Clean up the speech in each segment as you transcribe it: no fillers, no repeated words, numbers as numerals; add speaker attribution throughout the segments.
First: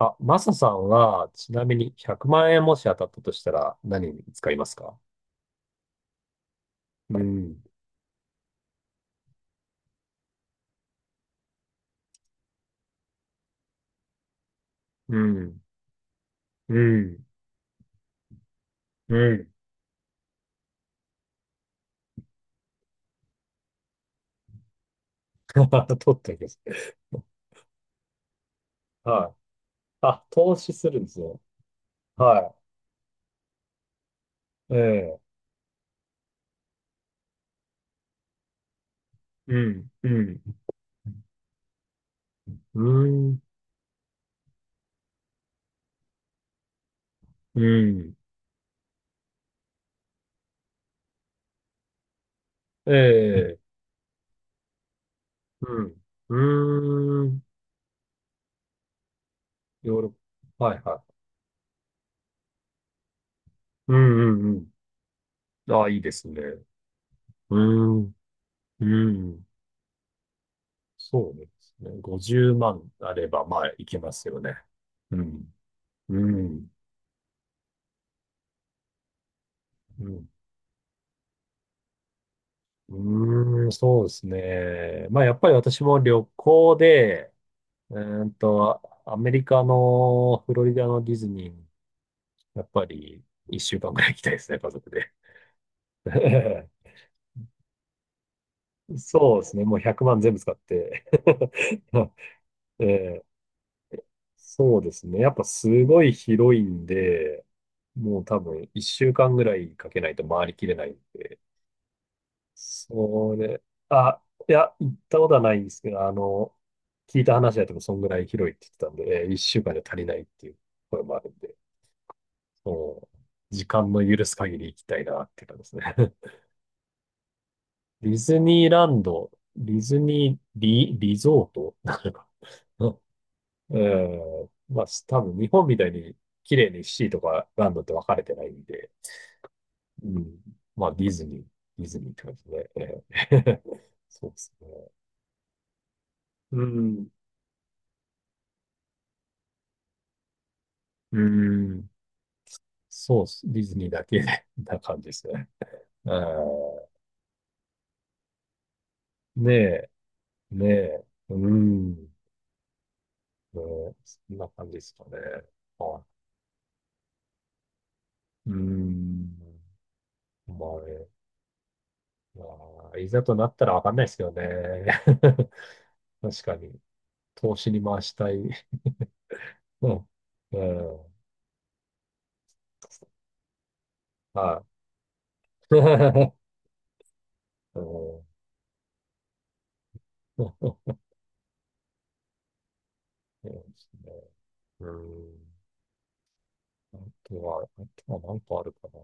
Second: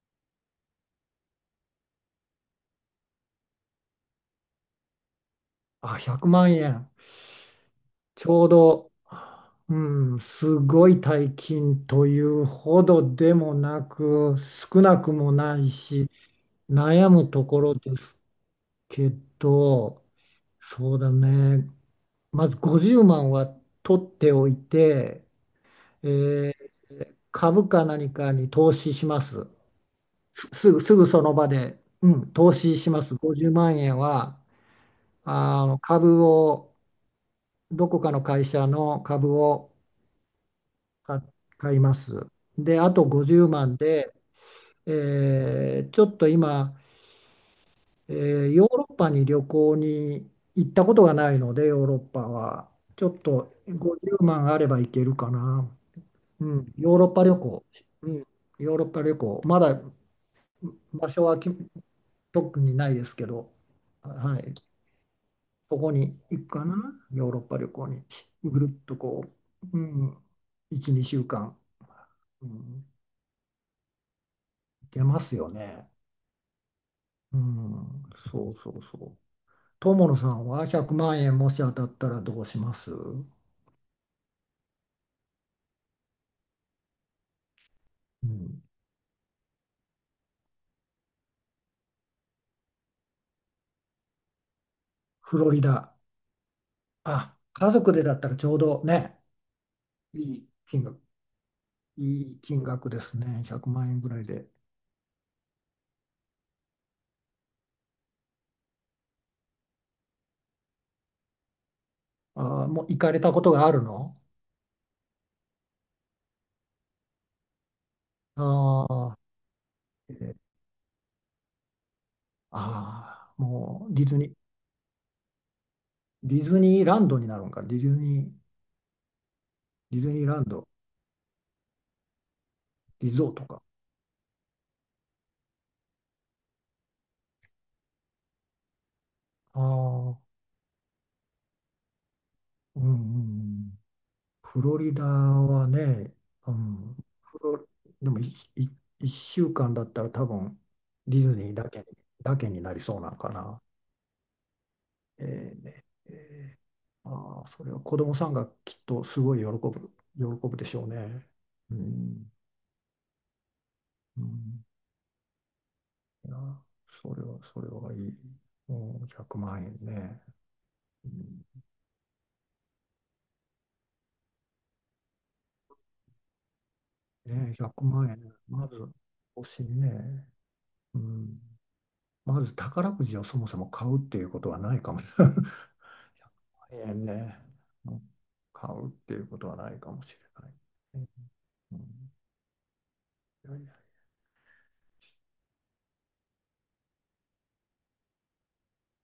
Speaker 1: あ、マサさんは、ちなみに100万円もし当たったとしたら何に使いますか？
Speaker 2: あ、100万円。
Speaker 1: うん、
Speaker 2: ちょうど、うん、すごい大金というほどでもなく、少なく
Speaker 1: う
Speaker 2: もな
Speaker 1: ん、
Speaker 2: いし、
Speaker 1: う
Speaker 2: 悩
Speaker 1: ん、
Speaker 2: むところですけ
Speaker 1: うん。
Speaker 2: ど、そうだね。まず50万は取っておいて、え
Speaker 1: 取っておきます。
Speaker 2: ー株か何かに投資しま
Speaker 1: はい。
Speaker 2: す。
Speaker 1: あ、
Speaker 2: す、
Speaker 1: 投資
Speaker 2: すぐ、
Speaker 1: す
Speaker 2: す
Speaker 1: るん
Speaker 2: ぐ
Speaker 1: です
Speaker 2: その
Speaker 1: よ。
Speaker 2: 場で、うん、投
Speaker 1: は
Speaker 2: 資します。50万円は、
Speaker 1: い。ええ、
Speaker 2: あの株を、どこかの会社の株
Speaker 1: う
Speaker 2: を
Speaker 1: ん、うん、
Speaker 2: か買います。で、
Speaker 1: う
Speaker 2: あと
Speaker 1: ん、
Speaker 2: 50万で、ちょっと今、
Speaker 1: う
Speaker 2: え
Speaker 1: ん、
Speaker 2: ーヨーロッパに旅行に行ったことがないので、ヨーロッパは。
Speaker 1: え
Speaker 2: ちょっと
Speaker 1: え、
Speaker 2: 50万あれば行けるかな。
Speaker 1: う
Speaker 2: うん、ヨーロッパ
Speaker 1: ん、うー
Speaker 2: 旅
Speaker 1: ん、
Speaker 2: 行。うん、ヨーロッパ旅行。まだ
Speaker 1: ヨーロッパ。はい、は
Speaker 2: 場
Speaker 1: い。
Speaker 2: 所は特にないですけど、
Speaker 1: うん、う
Speaker 2: は
Speaker 1: ん、
Speaker 2: い、
Speaker 1: うん。
Speaker 2: そ
Speaker 1: あ、
Speaker 2: こ
Speaker 1: いいで
Speaker 2: に
Speaker 1: すね。
Speaker 2: 行くかな。ヨーロッ
Speaker 1: う
Speaker 2: パ旅行に。
Speaker 1: ん、
Speaker 2: ぐるっ
Speaker 1: う
Speaker 2: とこ
Speaker 1: ん。
Speaker 2: う、うん、1、2週
Speaker 1: そうで
Speaker 2: 間、
Speaker 1: すね。
Speaker 2: う
Speaker 1: 50
Speaker 2: ん、
Speaker 1: 万あれば、まあ、いけますよね。
Speaker 2: 行け
Speaker 1: う
Speaker 2: ますよ
Speaker 1: ん、
Speaker 2: ね。
Speaker 1: うん。
Speaker 2: うん、そうそうそう。
Speaker 1: う
Speaker 2: 友野
Speaker 1: ん、
Speaker 2: さんは100万円もし当たったらどうします？う
Speaker 1: うーん、そうですね。まあ、やっぱり私も旅行で、
Speaker 2: ん、
Speaker 1: アメリカのフロリダのディズニーに、やっぱり一週間ぐらい行きたいですね、家族で。
Speaker 2: フロリダ。あ、家族でだったらちょうどね、
Speaker 1: そうですね。もう100万全
Speaker 2: い
Speaker 1: 部
Speaker 2: い
Speaker 1: 使っ
Speaker 2: 金額、
Speaker 1: て。
Speaker 2: いい金額です
Speaker 1: ええ、
Speaker 2: ね。100万円ぐらいで。
Speaker 1: そうですね。やっぱすごい広いんで、もう多分一週間ぐらいかけないと回りきれないんで。
Speaker 2: あー、もう行かれた
Speaker 1: そ
Speaker 2: こと
Speaker 1: れ、
Speaker 2: があるの？
Speaker 1: あ、いや、行ったことはないんですけど、あの、聞いた話だとそんぐらい広いって言って
Speaker 2: あ
Speaker 1: たん
Speaker 2: あ、
Speaker 1: で、一週間じゃ足り
Speaker 2: え
Speaker 1: ないっ
Speaker 2: ー
Speaker 1: ていう声もあるんで、そ
Speaker 2: ああ、
Speaker 1: う、時
Speaker 2: も
Speaker 1: 間
Speaker 2: うデ
Speaker 1: の
Speaker 2: ィズ
Speaker 1: 許
Speaker 2: ニー、
Speaker 1: す限り行きたいなって感じですね。
Speaker 2: デ ィズニーランドになるんか。ディズ
Speaker 1: ディ
Speaker 2: ニー、
Speaker 1: ズニーランド、ディズ
Speaker 2: ディズニー
Speaker 1: ニ
Speaker 2: ラ
Speaker 1: ー
Speaker 2: ンド、
Speaker 1: リ、リゾートなのかな。
Speaker 2: リゾートか。
Speaker 1: うん、まあ、多分日本みたいに綺麗にシーとかランドって分かれてないんで、
Speaker 2: あ
Speaker 1: う
Speaker 2: あ、
Speaker 1: ん、まあ、ディズニーって感じで、
Speaker 2: うんうんう
Speaker 1: えー
Speaker 2: ん。
Speaker 1: そうです
Speaker 2: フロ
Speaker 1: ね。
Speaker 2: リダはね、う
Speaker 1: う
Speaker 2: ん、
Speaker 1: ん。
Speaker 2: フロでも1週間だったら多分
Speaker 1: う
Speaker 2: デ
Speaker 1: ー
Speaker 2: ィズニーだけに、
Speaker 1: ん。
Speaker 2: だけになりそうなの
Speaker 1: そうっ
Speaker 2: か
Speaker 1: す。デ
Speaker 2: な。
Speaker 1: ィズニーだけで な感じですね。
Speaker 2: ね
Speaker 1: う
Speaker 2: えー、まあー、それは子供さんがきっとすごい
Speaker 1: ん。ねえ、
Speaker 2: 喜ぶで
Speaker 1: ね
Speaker 2: しょう
Speaker 1: え。
Speaker 2: ね。
Speaker 1: うー
Speaker 2: う
Speaker 1: ん。
Speaker 2: ん、
Speaker 1: ねえ、そ
Speaker 2: う
Speaker 1: んな
Speaker 2: ん、
Speaker 1: 感じですかね。は
Speaker 2: いや、それはいい。
Speaker 1: い。うー
Speaker 2: もう
Speaker 1: ん。
Speaker 2: 100万円ね。
Speaker 1: まあね、
Speaker 2: うん、
Speaker 1: まあ、いざとなったらわかんないですよね。確かに。
Speaker 2: ね、
Speaker 1: 投資に
Speaker 2: 100
Speaker 1: 回
Speaker 2: 万
Speaker 1: し
Speaker 2: 円、
Speaker 1: たい。
Speaker 2: まず欲しい
Speaker 1: うん。
Speaker 2: ね。
Speaker 1: う
Speaker 2: う
Speaker 1: ん。
Speaker 2: ん、まず宝くじをそもそも買うっていうことは
Speaker 1: は
Speaker 2: ないかもしれない。
Speaker 1: い。
Speaker 2: ええね。
Speaker 1: うん。
Speaker 2: うん、買うっていうことはないかもしれない。
Speaker 1: そ
Speaker 2: うん、
Speaker 1: う
Speaker 2: い
Speaker 1: で
Speaker 2: やいや、
Speaker 1: すね。うん。ああとは何個あるかな。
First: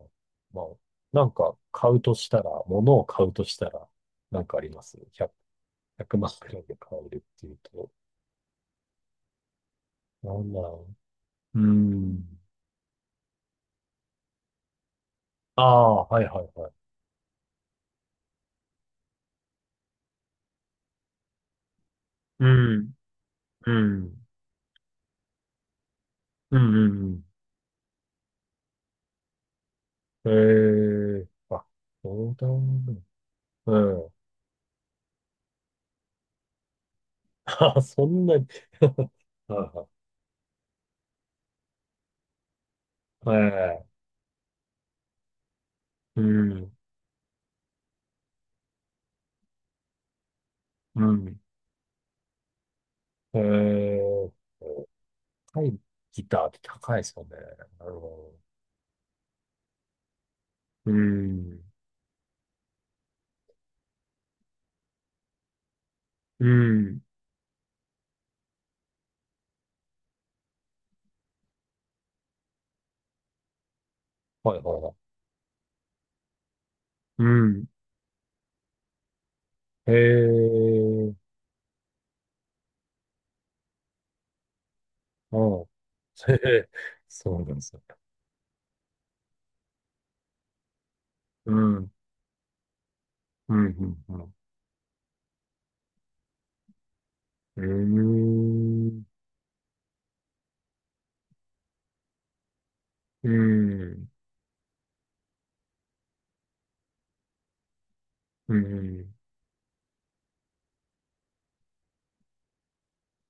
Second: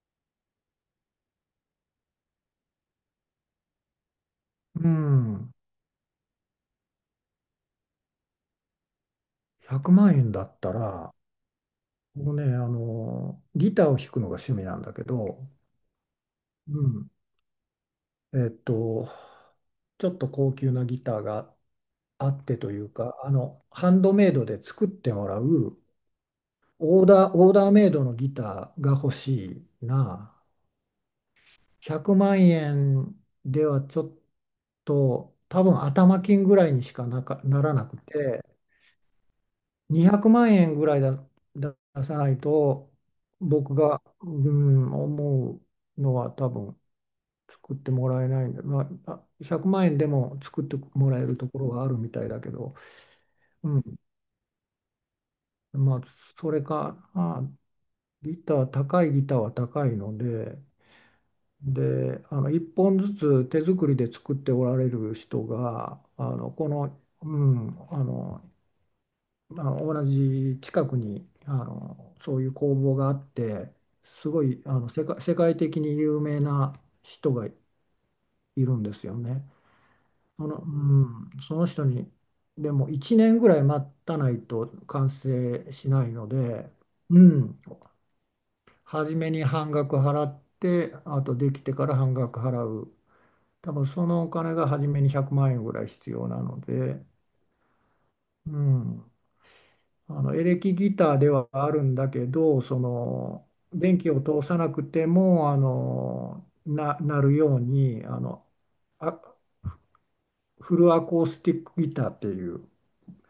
Speaker 1: まあ、なんか買うとしたら、物を買うとしたら、なんかありま
Speaker 2: う
Speaker 1: す？ 100、
Speaker 2: ん、
Speaker 1: まんくらいで買えるっていうと、
Speaker 2: 100万
Speaker 1: な
Speaker 2: 円だ
Speaker 1: ん
Speaker 2: っ
Speaker 1: だ
Speaker 2: た
Speaker 1: ろ
Speaker 2: ら、
Speaker 1: う。う
Speaker 2: 僕
Speaker 1: ん。
Speaker 2: ね、あの、ギターを弾くのが趣味なんだけど、
Speaker 1: ああ、はいはいはい。
Speaker 2: うん、えっと、ちょっと高級なギターがあっ
Speaker 1: う
Speaker 2: てという
Speaker 1: ん、
Speaker 2: か、あの、
Speaker 1: う
Speaker 2: ハンド
Speaker 1: ん、
Speaker 2: メイドで作ってもらう、
Speaker 1: うん、うん
Speaker 2: オーダーメイドのギターが欲しい
Speaker 1: う
Speaker 2: な。
Speaker 1: ん。ええー、あ、
Speaker 2: 100
Speaker 1: そう
Speaker 2: 万
Speaker 1: だね。
Speaker 2: 円で
Speaker 1: う
Speaker 2: はちょ
Speaker 1: ん。
Speaker 2: っと多分頭金ぐらいにしかなら
Speaker 1: あ、
Speaker 2: なく
Speaker 1: そんな
Speaker 2: て、
Speaker 1: に は
Speaker 2: 200万円ぐらいだ出さないと
Speaker 1: いはい。
Speaker 2: 僕
Speaker 1: ええ、
Speaker 2: が、うん、思うの
Speaker 1: う
Speaker 2: は多
Speaker 1: ん、
Speaker 2: 分作ってもらえないんで、まあ、あ、100万円でも作って
Speaker 1: う
Speaker 2: もらえる
Speaker 1: ん。
Speaker 2: ところがあるみたいだけど、うん、
Speaker 1: ええ、高い
Speaker 2: まあ、
Speaker 1: ギターっ
Speaker 2: そ
Speaker 1: て
Speaker 2: れ
Speaker 1: 高いで
Speaker 2: か、
Speaker 1: すよね。
Speaker 2: あ、
Speaker 1: なるほど。
Speaker 2: ギター高いギターは高いので。
Speaker 1: うん。
Speaker 2: で、あの、1本ずつ手作りで作っておられる人があ
Speaker 1: う
Speaker 2: の、この、
Speaker 1: ん。
Speaker 2: うん、あの同じ近くにあのそういう工房があってすご
Speaker 1: はい
Speaker 2: いあ
Speaker 1: はい
Speaker 2: の
Speaker 1: はい。
Speaker 2: 世界的に有名な
Speaker 1: う
Speaker 2: 人がい
Speaker 1: ん。
Speaker 2: るんですよね。
Speaker 1: へ
Speaker 2: その、う
Speaker 1: え。
Speaker 2: ん、その人にでも1年ぐらい待たないと完
Speaker 1: あ
Speaker 2: 成しない
Speaker 1: あ。
Speaker 2: の
Speaker 1: へへ、
Speaker 2: で、う
Speaker 1: そうなんで
Speaker 2: ん、
Speaker 1: すよ。
Speaker 2: 初めに半額払って、あとで
Speaker 1: う
Speaker 2: きてか
Speaker 1: ん。
Speaker 2: ら半額払う。
Speaker 1: うん。
Speaker 2: 多分そ
Speaker 1: う
Speaker 2: のお
Speaker 1: ん。
Speaker 2: 金が初めに100万円ぐらい必要なので、
Speaker 1: う
Speaker 2: う
Speaker 1: ん。
Speaker 2: ん、あの、エレキギターではあるんだけど、そ
Speaker 1: う
Speaker 2: の電
Speaker 1: ん。
Speaker 2: 気を通さなくてもなるようにあの、
Speaker 1: う
Speaker 2: あ
Speaker 1: ん。
Speaker 2: フルアコースティックギターっていう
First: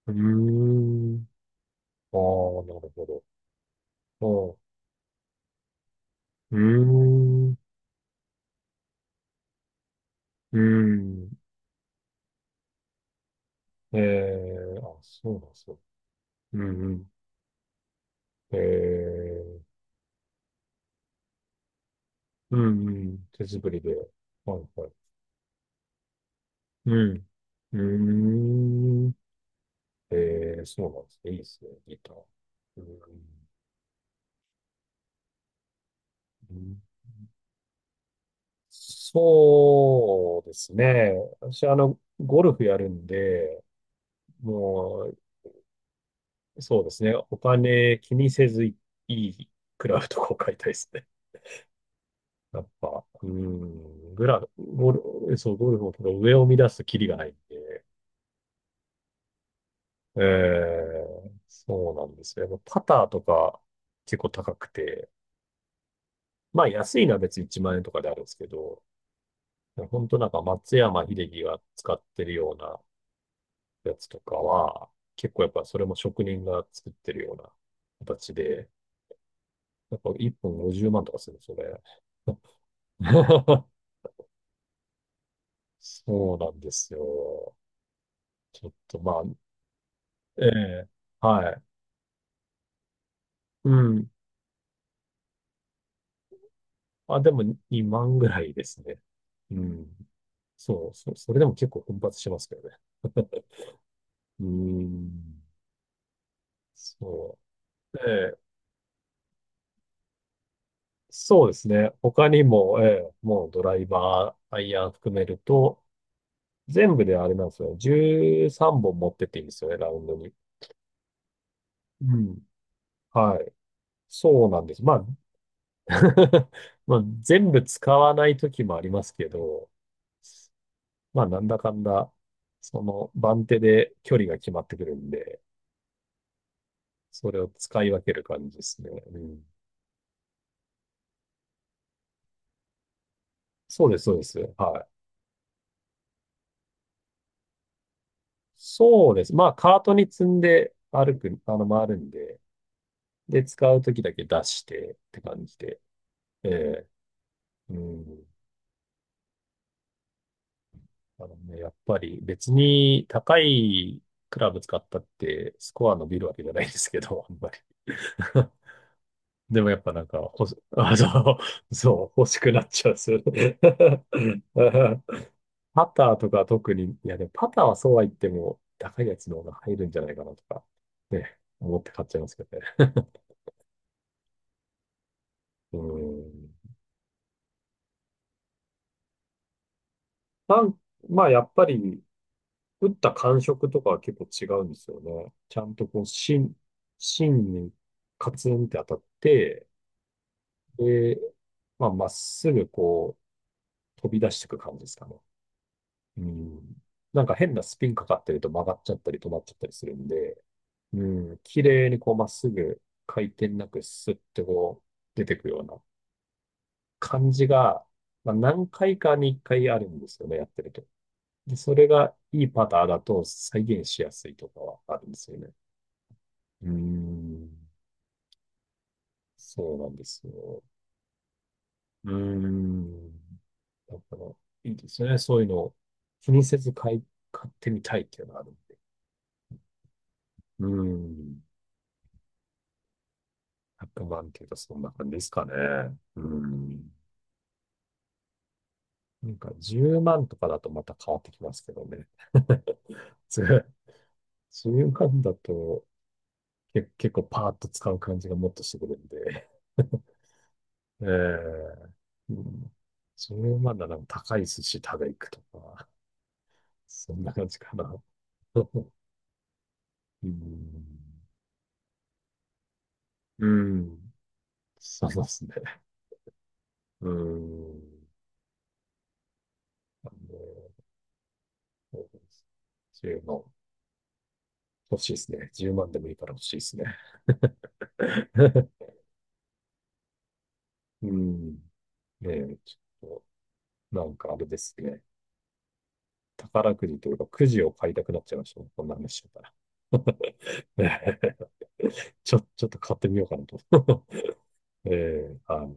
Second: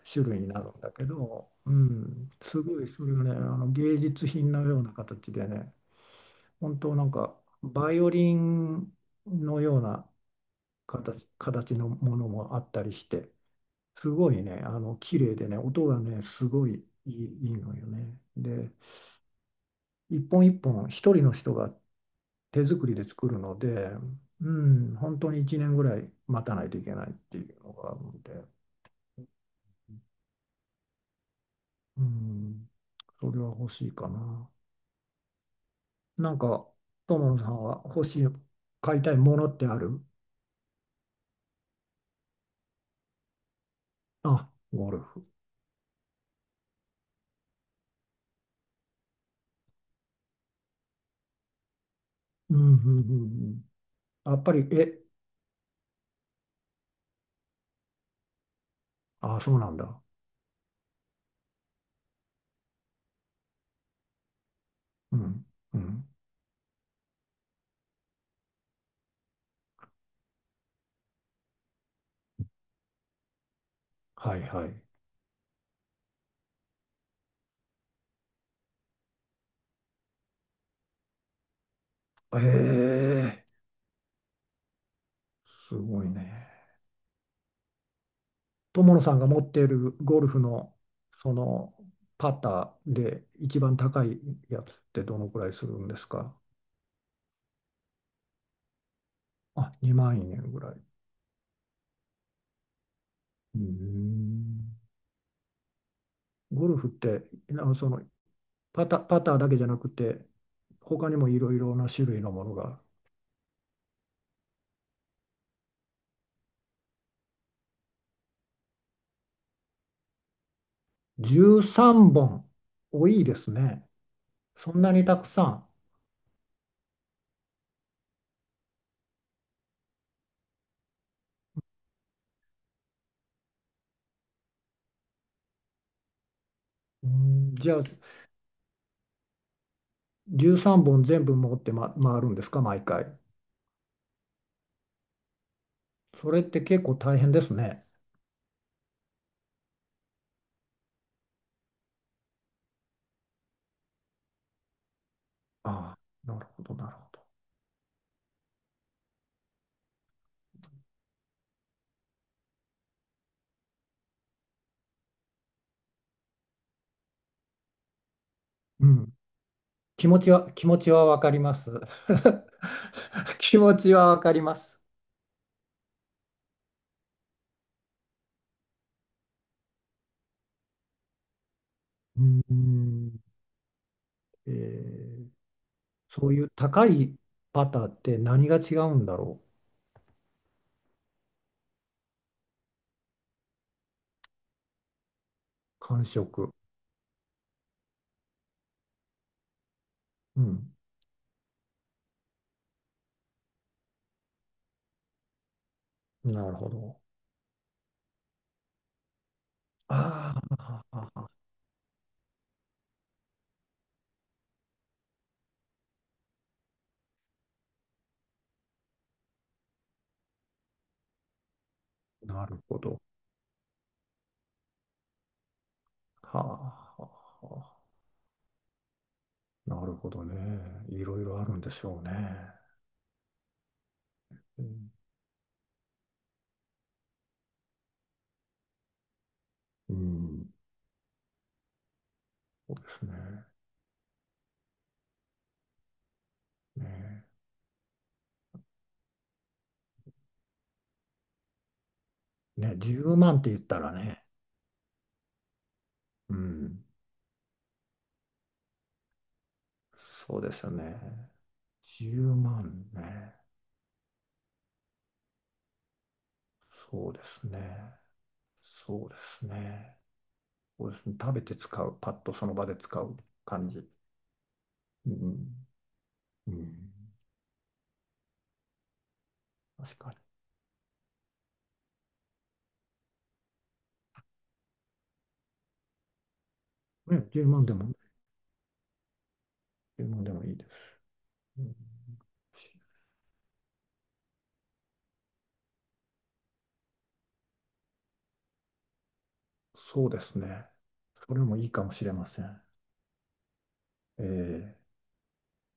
Speaker 1: う
Speaker 2: 種類になるんだけ
Speaker 1: ん。
Speaker 2: ど、う
Speaker 1: ああ、
Speaker 2: ん、す
Speaker 1: な
Speaker 2: ごい
Speaker 1: る
Speaker 2: それ
Speaker 1: ほ
Speaker 2: がね、あの、芸術品
Speaker 1: ど。
Speaker 2: の
Speaker 1: あ
Speaker 2: ような形でね、
Speaker 1: あ、う
Speaker 2: 本当なんか
Speaker 1: ん。
Speaker 2: バイオリンのような
Speaker 1: うん。
Speaker 2: 形のものもあったりして。
Speaker 1: え
Speaker 2: すごいね、あ
Speaker 1: え。
Speaker 2: の、
Speaker 1: あ、
Speaker 2: 綺
Speaker 1: そ
Speaker 2: 麗
Speaker 1: うな
Speaker 2: で
Speaker 1: んで
Speaker 2: ね、
Speaker 1: すよ。
Speaker 2: 音がね、す
Speaker 1: う
Speaker 2: ごい
Speaker 1: ん。うん。
Speaker 2: いい、いいのよね。
Speaker 1: え
Speaker 2: で、
Speaker 1: ー、
Speaker 2: 一本一本、一人の人が
Speaker 1: う
Speaker 2: 手作
Speaker 1: ん。う
Speaker 2: りで
Speaker 1: ん。
Speaker 2: 作る
Speaker 1: 手
Speaker 2: の
Speaker 1: 作り
Speaker 2: で、
Speaker 1: で。
Speaker 2: う
Speaker 1: はいはい。
Speaker 2: ん、本当に1年ぐらい待たないとい
Speaker 1: う
Speaker 2: けないっ
Speaker 1: ん。
Speaker 2: ていうの
Speaker 1: う
Speaker 2: があるので、
Speaker 1: ーん。ええ、そうなんですね。いいですね、ギ
Speaker 2: う
Speaker 1: ター。
Speaker 2: ん、それは欲しいかな。なん
Speaker 1: う
Speaker 2: か、
Speaker 1: ん、
Speaker 2: 友野さんは欲しい、買いたいものってある？
Speaker 1: そうですね。私、あの、ゴルフやるんで、
Speaker 2: あ、ゴル
Speaker 1: も
Speaker 2: フ。
Speaker 1: う、そうですね。お金気にせずいいクラブとかを買いたいですね。
Speaker 2: う
Speaker 1: やっ
Speaker 2: ん、うん、う
Speaker 1: ぱ、
Speaker 2: ん。
Speaker 1: う
Speaker 2: うん、
Speaker 1: ん、グ
Speaker 2: や
Speaker 1: ラ、
Speaker 2: っぱり、
Speaker 1: ゴ
Speaker 2: え、
Speaker 1: ル、そう、ゴルフもけど上を乱すとキリがないんで、
Speaker 2: あ、そうなんだ。
Speaker 1: ええ、そうなんですよ。やっぱパターとか結構高くて、
Speaker 2: うん、うん。
Speaker 1: まあ安いのは別に1万円とかであるんですけど、本当なんか松山英樹が使ってるようなやつとか
Speaker 2: はい、はい。
Speaker 1: は、結構やっぱそれも職人が作ってるような形で、やっぱ1本50万とかするんれす
Speaker 2: ええ、 すごい
Speaker 1: そう
Speaker 2: ね。
Speaker 1: なんですよ。ちょっ
Speaker 2: 友
Speaker 1: と
Speaker 2: 野
Speaker 1: ま
Speaker 2: さん
Speaker 1: あ、
Speaker 2: が持っているゴルフ
Speaker 1: え
Speaker 2: の
Speaker 1: え、
Speaker 2: そ
Speaker 1: はい。
Speaker 2: のパターで一
Speaker 1: う
Speaker 2: 番高
Speaker 1: ん。
Speaker 2: いやつってどのくらいするんですか？
Speaker 1: あ、でも2万ぐらいですね。う
Speaker 2: あ、
Speaker 1: ん。
Speaker 2: 2万円ぐらい。
Speaker 1: そう、それでも結構奮発しますけどね。
Speaker 2: うー
Speaker 1: う
Speaker 2: ん、
Speaker 1: ん。
Speaker 2: ゴルフって
Speaker 1: そ
Speaker 2: その
Speaker 1: う。ええ、
Speaker 2: パターだけじゃなくて他にもい
Speaker 1: そう
Speaker 2: ろ
Speaker 1: で
Speaker 2: い
Speaker 1: す
Speaker 2: ろな
Speaker 1: ね。
Speaker 2: 種類
Speaker 1: 他
Speaker 2: の
Speaker 1: に
Speaker 2: もの
Speaker 1: も、
Speaker 2: が。
Speaker 1: ええ、もうドライバー、アイアン含めると、全部であれなんですよ。13本持ってっていいんですよね、ラウンドに。
Speaker 2: 13
Speaker 1: うん。
Speaker 2: 本多いで
Speaker 1: は
Speaker 2: す
Speaker 1: い。
Speaker 2: ね。
Speaker 1: そうなん
Speaker 2: そ
Speaker 1: で
Speaker 2: ん
Speaker 1: す。
Speaker 2: な
Speaker 1: ま
Speaker 2: に
Speaker 1: あ、
Speaker 2: たくさん。
Speaker 1: まあ、全部使わない時もありますけど、まあ、なんだかんだ、その番手で距離が決まってくるんで、
Speaker 2: う
Speaker 1: それを
Speaker 2: ーん、じゃ
Speaker 1: 使
Speaker 2: あ
Speaker 1: い分ける感じですね。うん。
Speaker 2: 13本全部持って、ま、回るんですか毎回。
Speaker 1: そうです、そうです。はい。
Speaker 2: それって結構大変ですね。
Speaker 1: そうです。まあ、カートに積んで歩く、あの、回るんで、で、使うときだけ出してって感じで。
Speaker 2: ああ、なる
Speaker 1: え
Speaker 2: ほど、
Speaker 1: え、
Speaker 2: なるほど。
Speaker 1: うん。あのね、やっぱり別に高いクラブ使ったってスコア伸びるわけじゃないですけど、あんまり。
Speaker 2: うん、
Speaker 1: でもやっぱなんか、ほし、
Speaker 2: 気持ち
Speaker 1: あ、
Speaker 2: はわか
Speaker 1: そ
Speaker 2: ります。
Speaker 1: う、そう、欲しくなっちゃうんですよね。
Speaker 2: 気持ち はわかります。
Speaker 1: パターとか特に、いやでもパターはそうは言っても高いやつの方が入るんじゃないかなとか、ね、思って買っちゃい
Speaker 2: う
Speaker 1: ますけ
Speaker 2: ー
Speaker 1: どね。
Speaker 2: ん、えー
Speaker 1: う
Speaker 2: そういう
Speaker 1: ん。
Speaker 2: 高いパターって何が違うんだろう。
Speaker 1: なん、まあやっぱり、打った感触とかは結構違うんですよね。ちゃんとこ
Speaker 2: 感
Speaker 1: う、
Speaker 2: 触。
Speaker 1: 芯にカツンって当たって、
Speaker 2: うん、
Speaker 1: で、まあ、まっすぐこう、飛び出していく感じですかね。う
Speaker 2: なるほ
Speaker 1: ん。
Speaker 2: ど。
Speaker 1: なんか変なスピンかかってると曲がっちゃったり止まっちゃったりするん
Speaker 2: あ
Speaker 1: で、う
Speaker 2: あ、
Speaker 1: ん。綺麗にこう、まっすぐ回転なくスッてこう、出てくような感じが、まあ、何回かに1回あるんですよね、やってると。で、それがい
Speaker 2: な
Speaker 1: い
Speaker 2: る
Speaker 1: パタ
Speaker 2: ほ
Speaker 1: ーだ
Speaker 2: ど。
Speaker 1: と再現しやすいとかはあるんですよね。
Speaker 2: は
Speaker 1: うー
Speaker 2: あ、はあ、
Speaker 1: ん、
Speaker 2: はあ、
Speaker 1: そう
Speaker 2: な
Speaker 1: な
Speaker 2: る
Speaker 1: んで
Speaker 2: ほ
Speaker 1: す
Speaker 2: どね。
Speaker 1: よ。
Speaker 2: いろいろあるんでしょう
Speaker 1: う
Speaker 2: ね。
Speaker 1: ーん、だから
Speaker 2: う
Speaker 1: いいで
Speaker 2: ん、
Speaker 1: すね。そういうのを気にせず買ってみたいっていうのがあるんで。
Speaker 2: うん、
Speaker 1: うーん、
Speaker 2: そうですね。
Speaker 1: 100万っていうとそんな感じですかね。うーん、
Speaker 2: ね、
Speaker 1: なんか10万とかだとまた変わってきますけどね。
Speaker 2: ね、10万
Speaker 1: そ
Speaker 2: って言っ
Speaker 1: れ、
Speaker 2: たらね。
Speaker 1: 10万だと
Speaker 2: うん、
Speaker 1: 結構パーッと使う感じがもっとしてくるんで。
Speaker 2: そうですね。
Speaker 1: ええ、う
Speaker 2: 10
Speaker 1: ん、
Speaker 2: 万ね。
Speaker 1: 10万だなら高い寿司食べ行くとか、
Speaker 2: そ
Speaker 1: そ
Speaker 2: うで
Speaker 1: んな感
Speaker 2: す
Speaker 1: じか
Speaker 2: ね。
Speaker 1: な。そう、
Speaker 2: そうですね。
Speaker 1: う
Speaker 2: そうで
Speaker 1: ん。
Speaker 2: すね。食べて使う。パッとその場で使う
Speaker 1: う
Speaker 2: 感じ。
Speaker 1: ん。そ
Speaker 2: う
Speaker 1: うです
Speaker 2: ん。
Speaker 1: ね。
Speaker 2: うん。
Speaker 1: うん。
Speaker 2: 確
Speaker 1: あ
Speaker 2: か
Speaker 1: の、10万。欲しいですね。10万でもいいから欲しいですね。
Speaker 2: に。ね、10万でもね、1万でもいいです。
Speaker 1: うん。
Speaker 2: うん、
Speaker 1: ねえ、ちょっと、なんかあれですね。宝くじというか、くじを買いたくなっちゃいましたねこんな話してたら。
Speaker 2: そうで すね。
Speaker 1: ね
Speaker 2: そ
Speaker 1: え、
Speaker 2: れもいいかもしれません。
Speaker 1: ちょっと買ってみようかなと。
Speaker 2: え
Speaker 1: え
Speaker 2: え。
Speaker 1: え、はい。